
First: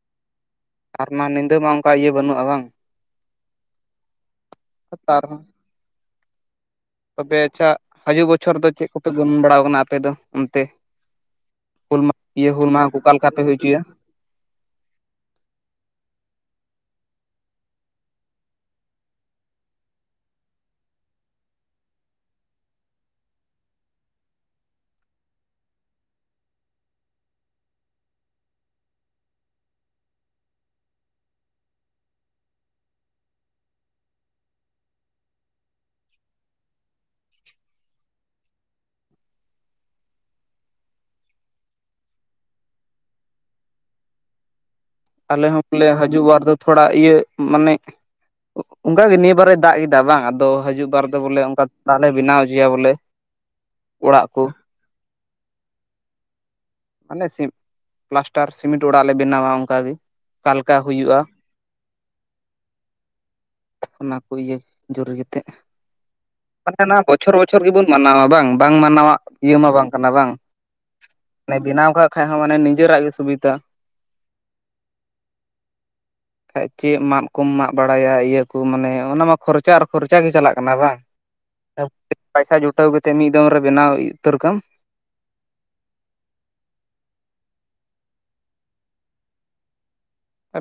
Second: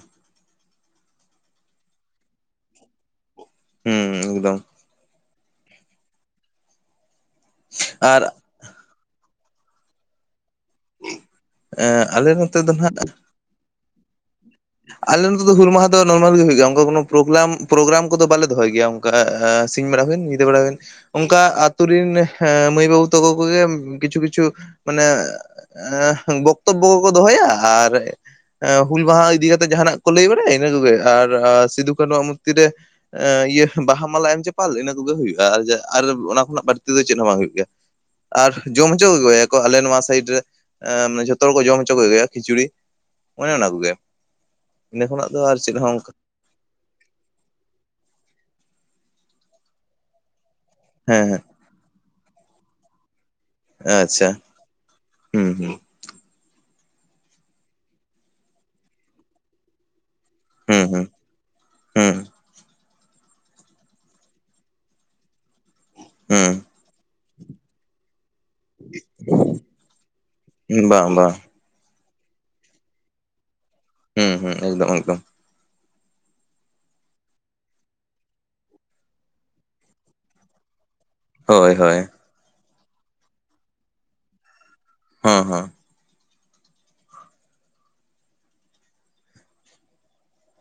ᱟᱨ ᱚᱱᱟ ᱧᱤᱫᱟᱹ ᱢᱟ ᱚᱱᱠᱟ ᱤᱭᱟᱹ ᱵᱟᱹᱱᱩᱜᱼᱟ ᱵᱟᱝ? ᱦᱩᱸ ᱮᱠᱫᱚᱢ᱾ [UNINTELLIGIBLE] ᱛᱚᱵᱮ ᱟᱪᱪᱷᱟ ᱟᱨ ᱦᱟᱡᱩᱜ ᱵᱚᱪᱷᱚᱨ ᱫᱚ ᱪᱮᱫ ᱠᱚᱯᱮ ᱜᱚᱱᱚᱝ ᱵᱟᱲᱟᱣ ᱟᱠᱟᱱᱟ ᱟᱯᱮ ᱫᱚ ᱚᱱᱛᱮ? ᱦᱩᱞ ᱢᱟᱦᱟ ᱟᱞᱮ ᱤᱭᱟᱹ ᱱᱚᱛᱮ ᱦᱩᱞ ᱫᱚ ᱢᱟᱦᱟ ᱱᱟᱜ ᱚᱠᱟᱞᱮ ᱞᱮᱠᱟ ᱯᱮ ᱦᱩᱭ ᱦᱚᱪᱚᱭᱟ? ᱟᱞᱮ ᱱᱚᱛᱚ ᱫᱚ ᱦᱩᱞ ᱢᱟᱦᱟ ᱫᱚ ᱱᱚᱨᱢᱟᱞ ᱜᱮ ᱦᱩᱭᱩᱜᱼᱟ ᱚᱱᱠᱟ ᱯᱨᱳᱜᱳᱨᱟᱢ ᱠᱚᱫᱚ ᱵᱟᱞᱮ ᱫᱚᱦᱚᱭ ᱜᱮᱭᱟ᱾ ᱥᱤᱧ ᱵᱮᱲᱟ ᱦᱩᱭᱮᱱ ᱧᱤᱫᱟᱹ ᱵᱮᱲᱟ ᱦᱩᱭᱮᱱ᱾ ᱚᱱᱠᱟ ᱟᱛᱩ ᱨᱤᱱ ᱢᱟᱹᱭ ᱵᱟᱹᱵᱩ ᱛᱟᱠᱚ ᱠᱚᱜᱮ ᱠᱤᱪᱷᱩ ᱠᱤᱪᱷᱩ ᱢᱟᱱᱮᱼᱼ ᱵᱚᱠᱛᱚᱵᱵᱚ ᱠᱚᱠᱚ ᱫᱚᱦᱚᱭᱟ ᱟᱨ ᱦᱩᱞ ᱢᱟᱦᱟ ᱤᱫᱤ ᱠᱟᱛᱮᱜᱼᱼ ᱡᱟᱦᱟᱱᱟᱜ ᱠᱚ ᱞᱟᱹᱭ ᱵᱟᱲᱟᱭᱟ ᱤᱱᱟᱹ ᱠᱚᱜᱮ ᱟᱨ ᱥᱤᱫᱩ ᱠᱱᱩᱣᱟᱜ ᱢᱩᱨᱛᱤ ᱨᱮᱼᱼ ᱮ ᱤᱭᱟᱹ ᱵᱟᱦᱟ ᱢᱟᱞᱟ ᱮᱢ ᱪᱟᱯᱟᱞ ᱤᱱᱟᱹ ᱠᱚᱜᱮ ᱦᱩᱭᱩᱜᱼᱟ ᱟᱨ ᱚᱱᱟ ᱠᱷᱚᱱᱟᱜ ᱵᱟᱹᱲᱛᱤ ᱫᱚ ᱪᱮᱫ ᱦᱚᱸ ᱵᱟᱝ ᱦᱩᱭᱩᱜ ᱜᱮᱭᱟ᱾ ᱟᱨ ᱡᱚᱢ ᱦᱚᱪᱚ ᱟᱹᱜᱩᱭᱟᱠᱚ ᱟᱞᱮ ᱱᱚᱣᱟ ᱥᱟᱭᱤᱰ ᱨᱮᱼᱼ ᱮᱸ ᱢᱟᱱᱮ ᱡᱷᱚᱛᱚ ᱦᱚᱲᱠᱚ ᱡᱚᱢ ᱦᱚᱪᱚ ᱠᱚᱜᱮᱭᱟ ᱠᱷᱤᱪᱩᱲᱤ ᱚᱱᱮ ᱚᱱᱟ ᱠᱚᱜᱮ᱾ ᱤᱱᱟᱹ ᱠᱷᱚᱱᱟᱜ ᱟᱞᱮ ᱫᱚ ᱟᱨ ᱦᱚᱸ ᱪᱮᱫ ᱯᱟᱞᱮ ᱚᱱᱠᱟ ᱦᱟᱡᱩᱜ ᱵᱟᱨ ᱫᱚ᱾ ᱛᱷᱚᱲᱟ ᱤᱭᱟᱹ ᱢᱟᱱᱮ ᱚᱱᱠᱟᱜᱮ ᱱᱤᱭᱟᱹ ᱵᱟᱨᱮ ᱫᱟᱜ ᱠᱮᱫᱟ ᱵᱟᱝ ᱟᱫᱚ ᱦᱟᱡᱩᱜᱼᱼ ᱵᱟᱨ ᱫᱚ ᱦᱮᱸ ᱦᱮᱸ ᱵᱚᱞᱮ ᱚᱱᱠᱟ ᱫᱟᱜ ᱞᱮ ᱵᱮᱱᱟᱣ ᱦᱚᱪᱚᱭᱟ ᱵᱚᱞᱮ ᱟᱪᱪᱷᱟ᱾ ᱚᱲᱟᱜ ᱠᱚ ᱦᱩᱸ ᱦᱩᱸ ᱢᱟᱱᱮ ᱥᱤᱢ ᱯᱞᱟᱥᱴᱟᱨ ᱥᱤᱢᱤᱴ ᱚᱲᱟᱜ ᱞᱮ ᱵᱮᱱᱟᱣᱟ ᱚᱝᱼᱠᱟ ᱜᱮ᱾ ᱚᱠᱟᱞᱮᱠᱟ ᱦᱩᱸ ᱦᱩᱭᱩᱜᱼᱟ? ᱦᱩᱸ ᱚᱱᱟ ᱠᱚ ᱤᱭᱟᱹ ᱡᱩᱨᱤ ᱠᱟᱛᱮᱫᱼᱼ ᱦᱩᱸ ᱢᱟᱱᱮ ᱚᱱᱟ ᱵᱚᱪᱷᱚᱨ ᱵᱚᱪᱷᱚᱨ ᱜᱮᱵᱚᱱ ᱢᱟᱱᱟᱣᱟ ᱵᱟᱝ ᱵᱟᱝ ᱢᱟᱱᱟᱣᱟᱜ ᱤᱭᱟᱹ ᱢᱟ ᱵᱟᱝ ᱠᱟᱱᱟ ᱵᱟᱝ? ᱵᱟᱝ ᱵᱟᱝ, ᱢᱟᱱᱮ ᱵᱮᱱᱟᱣ ᱠᱟᱜ ᱠᱷᱟᱡ ᱦᱚᱸ ᱢᱟᱱᱮ ᱱᱤᱡᱮᱨᱟᱜ ᱜᱮ ᱥᱩᱵᱤᱫᱷᱟ᱾ ᱦᱩᱸ ᱦᱩᱸ ᱮᱠᱫᱚᱢ ᱮᱠᱫᱚᱢ᱾ ᱵᱟᱠᱷᱟᱡ ᱪᱮᱫ ᱢᱟᱜ ᱠᱚᱢ ᱢᱟᱜ ᱵᱟᱲᱟᱭᱟ ᱤᱭᱟᱹ ᱠᱚ ᱢᱟᱱᱮ ᱚᱱᱟ ᱢᱟ ᱠᱷᱚᱨᱪᱟ ᱟᱨ ᱠᱷᱚᱨᱪᱟ ᱜᱮ ᱪᱟᱞᱟᱜ ᱠᱟᱱᱟ ᱵᱟᱝ? ᱦᱳᱭ ᱦᱳᱭ [UNINTELLIGIBLE] ᱯᱟᱭᱥᱟ ᱡᱩᱴᱟᱹᱣ ᱠᱟᱛᱮ ᱢᱤᱫ ᱫᱚᱢ ᱨᱮ ᱵᱮᱱᱟᱣ ᱩᱛᱟᱹᱨ ᱠᱟᱢ ᱦᱳᱸ ᱦᱳᱸ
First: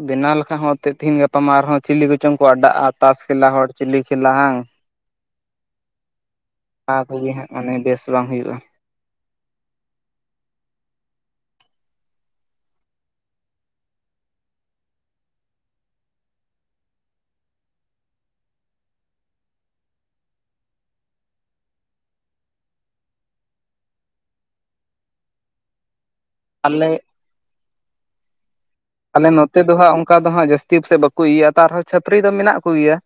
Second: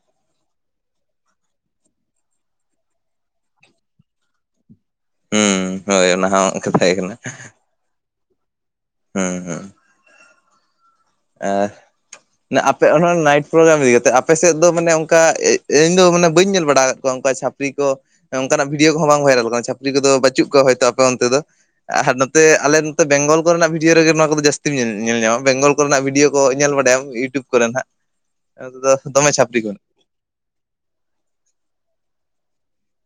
ᱵᱮᱱᱟᱣ ᱞᱮᱠᱷᱟᱡ ᱦᱚᱸ ᱮᱱᱮᱫ ᱛᱮᱦᱮᱧ ᱜᱟᱯᱟ ᱟᱨᱦᱚᱸ ᱪᱤᱞᱤ ᱠᱚᱪᱚᱝ ᱠᱚ ᱟᱰᱟᱜᱼᱟ ᱛᱟᱥ ᱠᱷᱮᱞᱟ ᱦᱚᱲ ᱪᱤᱞᱤ ᱠᱷᱮᱞᱟ ᱦᱟᱝ ᱦᱩᱸ ᱦᱳᱭ ᱚᱱᱟ ᱦᱚᱸ ᱠᱟᱛᱷᱟ ᱜᱮ ᱠᱟᱱᱟ᱾ ᱫᱚ ᱵᱟᱝ ᱦᱩᱭᱩᱜᱼᱟ᱾ ᱦᱩᱸ ᱦᱩᱸ ᱟᱦ ᱱᱮᱜ ᱟᱯᱮ ᱚᱱᱟ ᱱᱟᱭᱤᱴ ᱯᱨᱳᱜᱨᱟᱢ ᱤᱫᱤ ᱠᱟᱛᱮᱜ ᱟᱯᱮ ᱥᱮᱫ ᱫᱚ ᱢᱟᱱᱮ ᱚᱱᱠᱟ ᱤᱧ ᱫᱚ ᱢᱟᱱᱮ ᱵᱟᱹᱧ ᱧᱮᱞ ᱵᱟᱲᱟ ᱟᱠᱟᱫ ᱠᱚᱣᱟ ᱚᱱᱠᱟ ᱪᱷᱟᱯ ᱯᱨᱤ ᱠᱚ ᱚᱱᱠᱟᱱᱟᱜ ᱵᱷᱤᱰᱭᱳ ᱠᱚᱦᱚᱸ ᱵᱟᱝ ᱵᱷᱟᱭᱨᱟᱞ ᱠᱟᱱᱟ ᱪᱷᱟᱯᱨᱤ ᱠᱚᱫᱚ ᱵᱟᱪᱩᱜ ᱠᱚᱣᱟ ᱦᱳᱭᱛᱳ ᱟᱯᱮ ᱚᱱᱛᱮ ᱫᱚ? ᱟᱨ ᱱᱚᱛᱮ ᱟᱞᱮ ᱱᱚᱛᱮ ᱵᱮᱝᱜᱚᱞ ᱠᱚᱨᱮᱱᱟᱜ ᱵᱷᱤᱰᱭᱳ ᱨᱮᱜᱮ ᱱᱚᱣᱟ ᱠᱚᱫᱚ ᱡᱟᱹᱥᱛᱤ ᱧᱮᱞ ᱧᱮᱞ ᱧᱟᱢᱟ ᱵᱮᱝᱜᱚᱞ ᱠᱚᱨᱮᱱᱟᱜ ᱵᱷᱤᱰᱭᱳ ᱠᱚ ᱧᱮᱞ ᱵᱟᱲᱟᱭᱟᱢ ᱟᱞᱮ ᱤᱭᱩᱴᱩᱵᱽ ᱠᱚᱨᱮ ᱱᱟᱜ [UNINTELLIGIBLE] ᱟᱞᱮ ᱱᱚᱛᱮ ᱫᱚ ᱦᱟᱸᱜ ᱚᱱᱠᱟ ᱫᱚ ᱦᱟᱜ ᱡᱟᱹᱥᱛᱤ ᱥᱮᱫ ᱵᱟᱠᱚ ᱤᱭᱟᱹᱜᱼᱟ ᱛᱚ ᱟᱨᱦᱚᱸ ᱪᱷᱟᱹᱯᱨᱤ ᱫᱚ ᱢᱮᱱᱟᱜ ᱠᱚᱜᱮᱭᱟ᱾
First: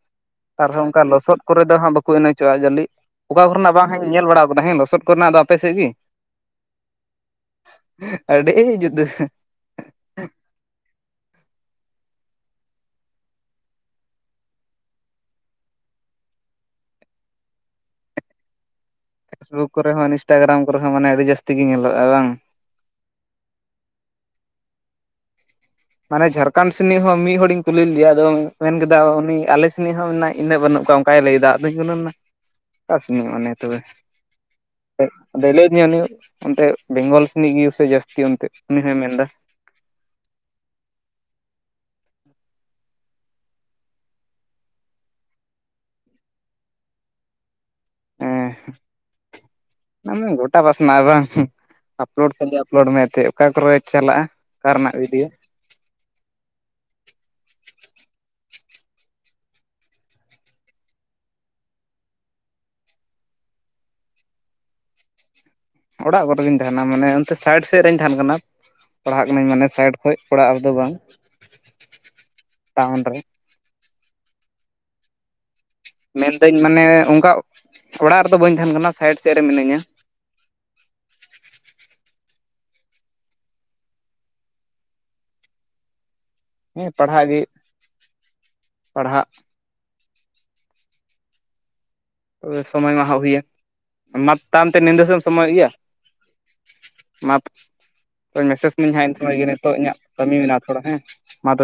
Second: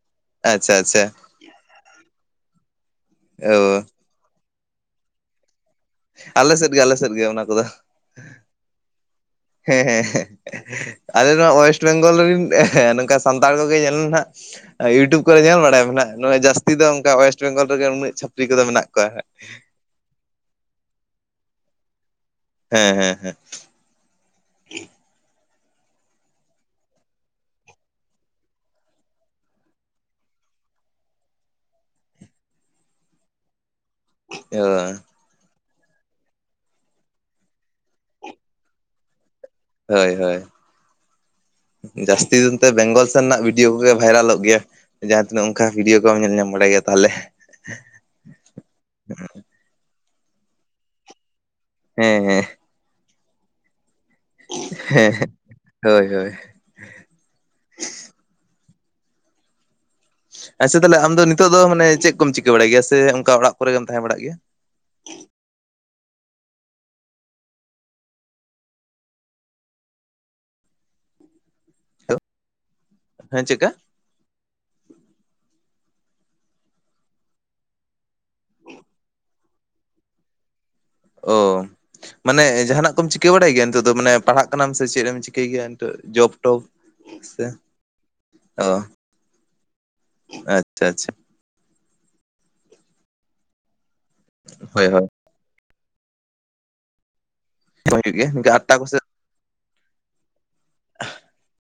ᱟᱪᱪᱷᱟ ᱛᱟᱨᱦᱚ ᱚᱱᱠᱟ ᱟᱪᱪᱷᱟ ᱞᱚᱥᱚᱫ ᱠᱚᱨᱮ ᱫᱚ ᱦᱟᱸᱜ ᱵᱟᱠᱚ ᱮᱱᱮᱡᱚᱜᱼᱟ ᱡᱟᱹᱞᱤᱜ ᱚᱠᱟ ᱚ ᱠᱚᱨᱮᱱᱟᱜ ᱵᱟᱝ? ᱦᱮᱧ ᱧᱮᱞ ᱵᱟᱲᱟ ᱟᱠᱟᱫᱟ ᱦᱮ ᱞᱚᱥᱚᱫ ᱠᱚᱨᱮ ᱟᱯᱮᱥᱮᱫ ᱜᱮ? ᱟᱞᱮ ᱥᱮᱫ ᱜᱮ ᱟᱞᱮ ᱥᱮᱫ ᱜᱮ ᱚᱱᱟ ᱠᱚᱫᱚ ᱟᱹᱰᱤ ᱡᱩᱫᱟᱹ ᱦᱮᱸ ᱦᱮᱸ ᱟᱞᱮ ᱱᱚᱣᱟ ᱳᱭᱮᱥᱴ ᱵᱮᱝᱜᱚᱞ ᱨᱮᱱ ᱱᱚᱝᱠᱟ ᱥᱟᱱᱛᱟᱲ ᱠᱚᱜᱮ ᱧᱮᱞ ᱱᱟᱜ ᱤᱭᱩᱴᱩᱵᱽ ᱠᱚᱨᱮ ᱧᱮᱞ ᱵᱟᱲᱟᱭᱟᱢ ᱦᱟᱜ ᱱᱚᱣᱟ ᱡᱟᱹᱥᱛᱤ ᱫᱚ ᱚᱱᱠᱟ ᱚᱭᱮᱥᱴ ᱵᱮᱝᱜᱚᱞ ᱨᱮᱜᱮ ᱩᱱᱟᱹᱜ ᱪᱷᱟᱯᱨᱤ ᱠᱚᱫᱚ ᱢᱮᱱᱟᱜ ᱠᱚᱣᱟ ᱦᱟᱜ᱾ ᱯᱷᱮᱥᱵᱩᱠ ᱠᱚᱨᱮ ᱦᱚᱸ ᱤᱱᱥᱴᱟᱜᱨᱟᱢ ᱠᱚᱨᱮ ᱦᱚᱸ ᱢᱟᱱᱮ ᱟᱹᱰᱤ ᱡᱟᱹᱥᱛᱤ ᱜᱮ ᱧᱮᱞᱚᱜᱼᱟ ᱵᱟᱝ? ᱦᱮᱸ ᱦᱮᱸ ᱦᱮᱸ ᱢᱟᱱᱮ ᱡᱷᱟᱲᱠᱷᱚᱸᱰ ᱥᱮᱱᱤᱡ ᱦᱚᱸ ᱢᱤᱫ ᱦᱚᱲᱤᱧ ᱠᱩᱞᱤ ᱞᱮᱫᱭᱟ ᱟᱫᱚ ᱢᱮᱱ ᱠᱮᱫᱟ ᱩᱱᱤ ᱟᱞᱮ ᱥᱮᱱᱤᱡ ᱦᱚᱸ ᱢᱮ ᱤᱱᱟᱹᱜ ᱵᱟᱹᱱᱩᱜ ᱠᱚᱣᱟ᱾ [UNINTELLIGIBLE] ᱚᱠᱟᱭ ᱞᱟᱹᱭᱫᱟ ᱟᱫᱚᱧ ᱜᱩᱱᱟᱹᱱ ᱱᱟ ᱚᱠᱟ ᱥᱮᱱᱤᱡ ᱢᱟᱱᱮ ᱛᱚᱵᱮ? ᱚ [UNINTELLIGIBLE] ᱟᱫᱚᱭ ᱞᱟᱹᱭᱫᱤᱧᱟ ᱩᱱᱤ ᱚᱱᱛᱮ ᱵᱮᱝᱜᱚᱞ ᱥᱮᱱᱤᱡ [UNINTELLIGIBLE] ᱥᱮ ᱡᱟᱹᱥᱛᱤ ᱚᱱᱛᱮ ᱩᱱᱤ ᱦᱚᱭ ᱢᱮᱱ ᱮᱫᱟ᱾ ᱦᱳᱭ ᱦᱳᱭ ᱡᱟᱹᱥᱛᱤ ᱫᱚ ᱮᱱᱛᱮ ᱵᱮᱝᱜᱚᱞ ᱥᱮᱱᱟᱜ ᱵᱷᱤᱰᱭᱳ ᱠᱚᱜᱮ ᱵᱷᱟᱭᱨᱟᱞᱚᱜ ᱜᱮᱭᱟ᱾ ᱡᱟᱦᱟᱸ ᱛᱤᱱᱟᱹᱜ ᱚᱱᱠᱟ ᱵᱷᱤᱰᱭᱳ ᱠᱚᱢ ᱧᱮᱞ ᱧᱟᱢ ᱵᱟᱲᱟᱭ ᱜᱮᱭᱟ ᱛᱟᱦᱚᱞᱮ᱾ ᱦᱮᱸ ᱜᱚᱴᱟ ᱯᱟᱥᱱᱟ ᱵᱟᱝ ᱦᱮᱸ ᱟᱯᱞᱳᱰ ᱦᱮᱸ ᱛᱮᱜᱮ᱾ ᱟᱯᱞᱳᱰ ᱢᱮ ᱮᱛᱮ ᱚᱠᱟ ᱠᱚᱨᱮ ᱪᱟᱞᱟᱜᱼᱟ᱾ ᱚᱠᱟ ᱨᱮᱱᱟᱜ ᱦᱮᱸ ᱵᱷᱤᱰᱭᱳ ᱦᱮᱸ ᱦᱳᱭ ᱦᱳᱭ ᱟᱪᱪᱷᱟ ᱛᱟᱦᱚᱞᱮ ᱟᱢ ᱫᱚ ᱱᱤᱛᱚᱜ ᱫᱚ ᱢᱟᱱᱮ ᱪᱮᱫ ᱠᱚᱢ ᱪᱤᱠᱟᱹ ᱵᱟᱲᱟᱭ ᱜᱮᱭᱟ ᱥᱮ ᱚᱱᱠᱟ ᱚᱲᱟᱜ ᱠᱚᱨᱮᱜᱮ ᱛᱟᱦᱮᱸ ᱵᱟᱲᱟᱜ ᱜᱮᱭᱟ? ᱚᱲᱟᱜ ᱠᱚᱨᱮᱜᱤᱧ ᱛᱟᱦᱮᱱᱟ ᱢᱟᱱᱮ ᱚᱱᱛᱮ ᱥᱟᱭᱤᱰ ᱥᱮᱡ ᱨᱤᱧ ᱛᱟᱦᱮᱱ ᱠᱟᱱᱟ᱾ ᱯᱟᱲᱦᱟᱜ ᱠᱟᱹᱱᱟᱹᱧ ᱢᱟᱱᱮ ᱥᱟᱭᱤᱰ ᱠᱷᱚᱡ ᱚᱲᱟᱜ ᱨᱮᱫᱚ ᱵᱟᱝ ᱴᱟᱣᱩᱱ ᱨᱮ᱾ ᱦᱮᱸ ᱪᱮᱜᱠᱟ ᱢᱮᱱᱫᱟᱹᱧ ᱢᱟᱱᱮ ᱚᱱᱠᱟ ᱚᱲᱟᱜ ᱨᱮᱫᱚ ᱵᱟᱹᱧ ᱛᱟᱦᱮᱱ ᱠᱟᱱᱟ ᱥᱟᱭᱤᱰ ᱥᱮᱫ ᱨᱮ ᱢᱤᱱᱟᱹᱧᱟ᱾ ᱚ ᱢᱟᱱᱮ ᱡᱟᱦᱟᱸᱱᱟᱜ ᱠᱚᱢ ᱪᱤᱠᱟᱹ ᱵᱟᱲᱟᱭ ᱜᱮᱭᱟ ᱱᱤᱛᱚᱜ ᱫᱚ ᱢᱟᱱᱮ ᱯᱟᱲᱦᱟᱜ ᱠᱟᱱᱟᱢ ᱥᱮ ᱪᱮᱫ ᱮᱢ ᱪᱤᱠᱟᱹᱭ ᱜᱮᱭᱟ ᱱᱤᱛᱚᱜ ᱡᱚᱵᱽ? ᱴᱚᱯ ᱦᱮᱸ ᱯᱟᱲᱦᱟᱜ ᱜᱮ ᱥᱮ ᱚ। ᱯᱟᱲᱦᱟᱜ। ᱟᱪᱪᱷᱟ ᱟᱪᱪᱷᱟ। ᱚ ᱥᱚᱢᱚᱭ ᱢᱟᱦᱟᱜ ᱦᱩᱭᱮᱱ ᱚᱱᱟ ᱛᱟᱭᱚᱢᱛᱮ ᱦᱳᱭ ᱧᱤᱫᱟᱹ ᱦᱳᱭ ᱥᱮ ᱥᱚᱢᱚᱭᱚᱜ ᱜᱮᱭᱟ ᱢᱟᱯ ᱦᱩᱭᱩᱜ ᱜᱮᱭᱟ ᱱᱤᱝᱠᱟ ᱢᱮᱥᱮᱡᱽ ᱟᱴᱴᱟ ᱠᱚᱥᱮᱫ ᱢᱮᱧ ᱦᱟᱸᱜ। ᱥᱚᱭ ᱜᱮ ᱱᱤᱛᱚᱜ ᱤᱧᱟᱹᱜ ᱠᱟᱹᱢᱤ ᱢᱮᱱᱟᱜᱼᱟ ᱛᱷᱚᱲᱟ ᱦᱮᱸ ᱢᱟ ᱛᱚᱵ।